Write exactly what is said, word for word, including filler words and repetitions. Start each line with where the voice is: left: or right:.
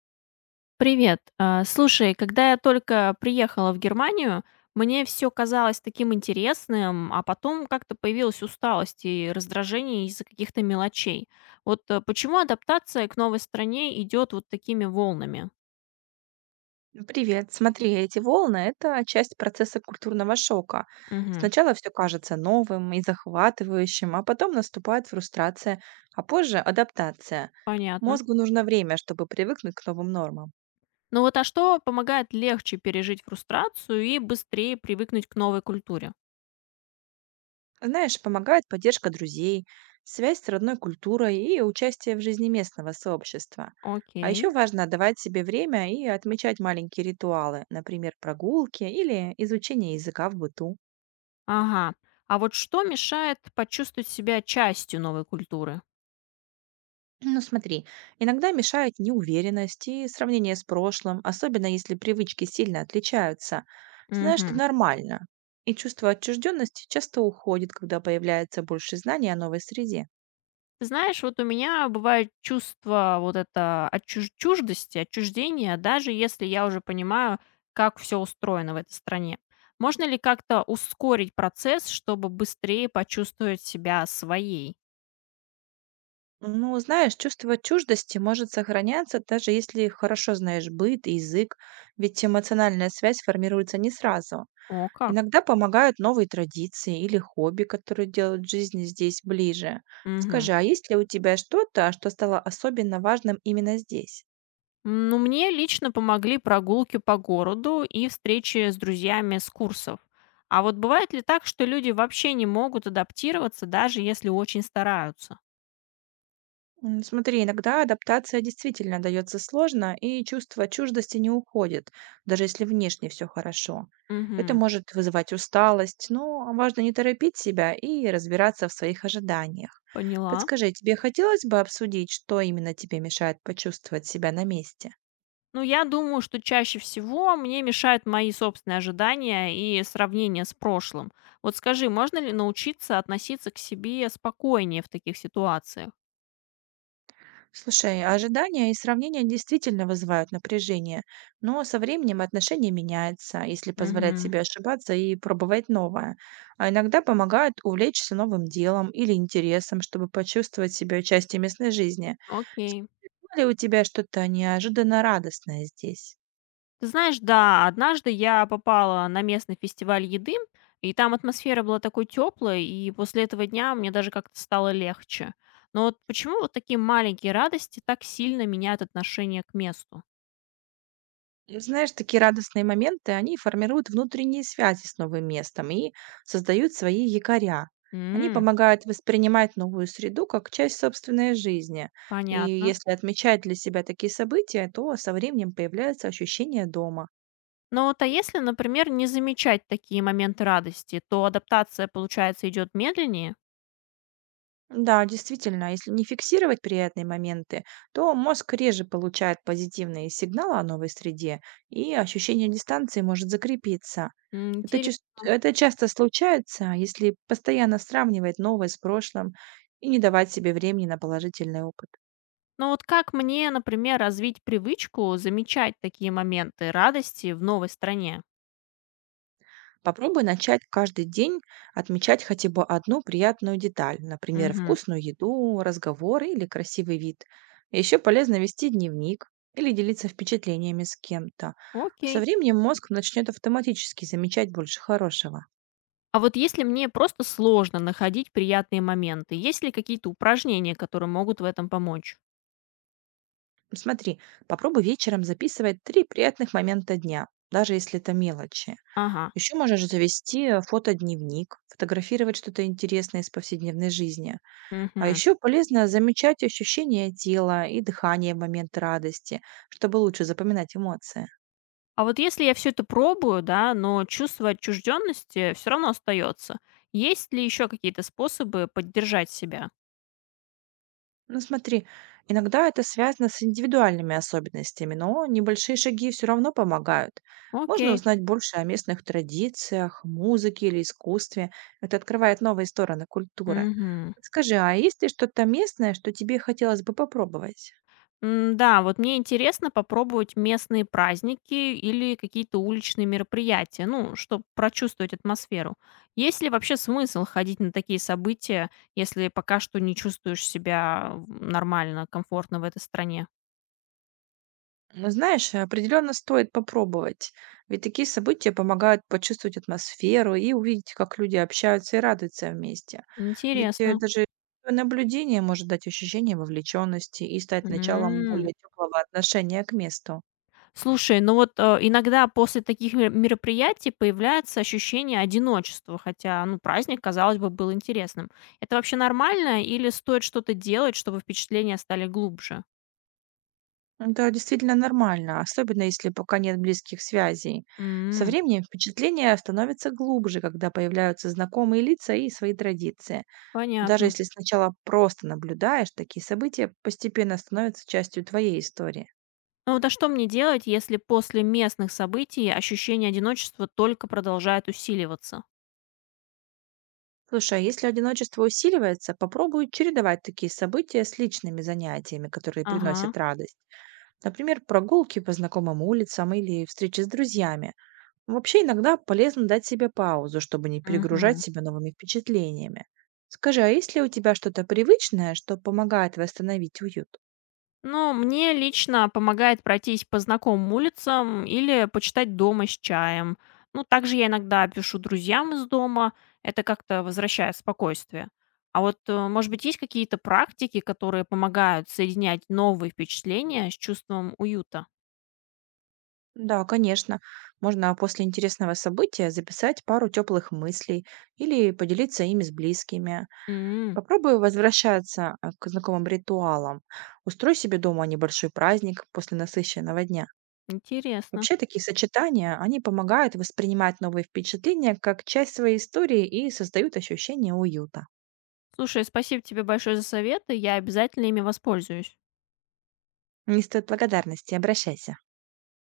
left: Привет. А, Слушай, когда я только приехала в Германию, мне все казалось таким интересным, а потом как-то появилась усталость и раздражение из-за каких-то мелочей. Вот э, почему адаптация к новой стране идет вот такими волнами?
right: Ну, привет. Смотри, эти волны — это часть процесса культурного шока.
left: Угу,
right: Сначала все кажется новым и захватывающим, а потом наступает фрустрация, а позже — адаптация.
left: понятно.
right: Мозгу нужно время, чтобы привыкнуть к новым нормам.
left: Ну вот а что помогает легче пережить фрустрацию и быстрее привыкнуть к новой культуре?
right: Знаешь, помогает поддержка друзей, связь с родной культурой и участие в жизни местного сообщества. А
left: Окей.
right: еще важно давать себе время и отмечать маленькие ритуалы, например, прогулки или изучение языка в быту.
left: Ага. А вот что мешает почувствовать себя частью новой культуры?
right: Ну, смотри, иногда мешают неуверенность и сравнение с прошлым, особенно если привычки сильно отличаются. Знаешь, что
left: Угу.
right: нормально. И чувство отчужденности часто уходит, когда появляется больше знаний о новой среде.
left: Ты знаешь, вот у меня бывает чувство вот это отчуж- чуждости, отчуждения, даже если я уже понимаю, как все устроено в этой стране. Можно ли как-то ускорить процесс, чтобы быстрее почувствовать себя своей?
right: Ну, знаешь, чувство чуждости может сохраняться, даже если хорошо знаешь быт и язык, ведь эмоциональная связь формируется не сразу.
left: О, как?
right: Иногда помогают новые традиции или хобби, которые делают жизнь здесь ближе.
left: Мгм.
right: Скажи, а есть ли у тебя что-то, что стало особенно важным именно здесь?
left: Ну, мне лично помогли прогулки по городу и встречи с друзьями с курсов. А вот бывает ли так, что люди вообще не могут адаптироваться, даже если очень стараются?
right: М, Смотри, иногда адаптация действительно дается сложно, и чувство чуждости не уходит, даже если внешне все хорошо. Это
left: Угу.
right: может вызывать усталость, но важно не торопить себя и разбираться в своих ожиданиях.
left: Поняла.
right: Подскажи, тебе хотелось бы обсудить, что именно тебе мешает почувствовать себя на месте?
left: Ну, я думаю, что чаще всего мне мешают мои собственные ожидания и сравнения с прошлым. Вот скажи, можно ли научиться относиться к себе спокойнее в таких ситуациях?
right: Слушай, ожидания и сравнения действительно вызывают напряжение, но со временем отношение меняется, если позволять
left: Мгм.
right: себе ошибаться и пробовать новое. А иногда помогают увлечься новым делом или интересом, чтобы почувствовать себя частью местной жизни.
left: Окей.
right: Скажи, было ли у тебя что-то неожиданно радостное здесь?
left: Ты знаешь, да, однажды я попала на местный фестиваль еды, и там атмосфера была такой теплой, и после этого дня мне даже как-то стало легче. Но вот почему вот такие маленькие радости так сильно меняют отношение к месту?
right: Ну, знаешь, такие радостные моменты, они формируют внутренние связи с новым местом и создают свои якоря. Они
left: М,
right: помогают воспринимать новую среду как часть собственной жизни. И
left: понятно.
right: если отмечать для себя такие события, то со временем появляется ощущение дома.
left: Но вот а если, например, не замечать такие моменты радости, то адаптация, получается, идет медленнее?
right: Да, действительно, если не фиксировать приятные моменты, то мозг реже получает позитивные сигналы о новой среде, и ощущение дистанции может закрепиться. Это,
left: Интересно.
right: чувс- это часто случается, если постоянно сравнивать новое с прошлым и не давать себе времени на положительный опыт.
left: Но вот как мне, например, развить привычку замечать такие моменты радости в новой стране?
right: Попробуй начать каждый день отмечать хотя бы одну приятную деталь, например,
left: Мгм.
right: вкусную еду, разговор или красивый вид. Еще полезно вести дневник или делиться впечатлениями с кем-то.
left: Окей.
right: Со временем мозг начнет автоматически замечать больше хорошего.
left: А вот если мне просто сложно находить приятные моменты, есть ли какие-то упражнения, которые могут в этом помочь?
right: Смотри, попробуй вечером записывать три приятных момента дня, даже если это мелочи.
left: Ага.
right: Еще можешь завести э, фотодневник, фотографировать что-то интересное из повседневной жизни. А
left: Мгм.
right: еще полезно замечать ощущения тела и дыхание в момент радости, чтобы лучше запоминать эмоции.
left: А вот если я все это пробую, да, но чувство отчужденности все равно остается, есть ли еще какие-то способы поддержать себя?
right: Ну смотри, иногда это связано с индивидуальными особенностями, но небольшие шаги все равно помогают. Можно
left: Окей.
right: узнать больше о местных традициях, музыке или искусстве. Это открывает новые стороны культуры.
left: Мгм.
right: Скажи, а есть ли что-то местное, что тебе хотелось бы попробовать?
left: М, да, вот мне интересно попробовать местные праздники или какие-то уличные мероприятия, ну, чтобы прочувствовать атмосферу. Есть ли вообще смысл ходить на такие события, если пока что не чувствуешь себя нормально, комфортно в этой стране?
right: Ну, знаешь, э, определенно стоит попробовать, ведь такие события помогают почувствовать атмосферу и увидеть, как люди общаются и радуются вместе. Ведь э,
left: Интересно.
right: даже наблюдение может дать ощущение вовлеченности и стать началом более теплого отношения к месту.
left: Слушай, ну вот, э, иногда после таких мер мероприятий появляется ощущение одиночества, хотя, ну, праздник, казалось бы, был интересным. Это вообще нормально или стоит что-то делать, чтобы впечатления стали глубже?
right: Это действительно нормально, особенно если пока нет близких связей. Со
left: М,
right: временем впечатления становятся глубже, когда появляются знакомые лица и свои традиции. Даже
left: понятно.
right: если сначала просто наблюдаешь, такие события постепенно становятся частью твоей истории.
left: Ну вот, а что мне делать, если после местных событий ощущение одиночества только продолжает усиливаться?
right: Слушай, а если одиночество усиливается, попробуй чередовать такие события с личными занятиями, которые
left: Ага.
right: приносят радость. Например, прогулки по знакомым улицам или встречи с друзьями. Вообще иногда полезно дать себе паузу, чтобы не перегружать
left: Мгм.
right: себя новыми впечатлениями. Скажи, а есть ли у тебя что-то привычное, что помогает восстановить уют?
left: Но мне лично помогает пройтись по знакомым улицам или почитать дома с чаем. Ну, также я иногда пишу друзьям из дома, это как-то возвращает спокойствие. А вот, э, может быть, есть какие-то практики, которые помогают соединять новые впечатления с чувством уюта?
right: Да, конечно. Можно после интересного события записать пару теплых мыслей или поделиться ими с близкими.
left: М,
right: Попробуй возвращаться а, к знакомым ритуалам. Устрой себе дома небольшой праздник после насыщенного дня.
left: интересно.
right: Вообще такие сочетания, они помогают воспринимать новые впечатления как часть своей истории и создают ощущение уюта.
left: Слушай, спасибо тебе большое за советы, я обязательно ими воспользуюсь.
right: Не стоит благодарности, обращайся.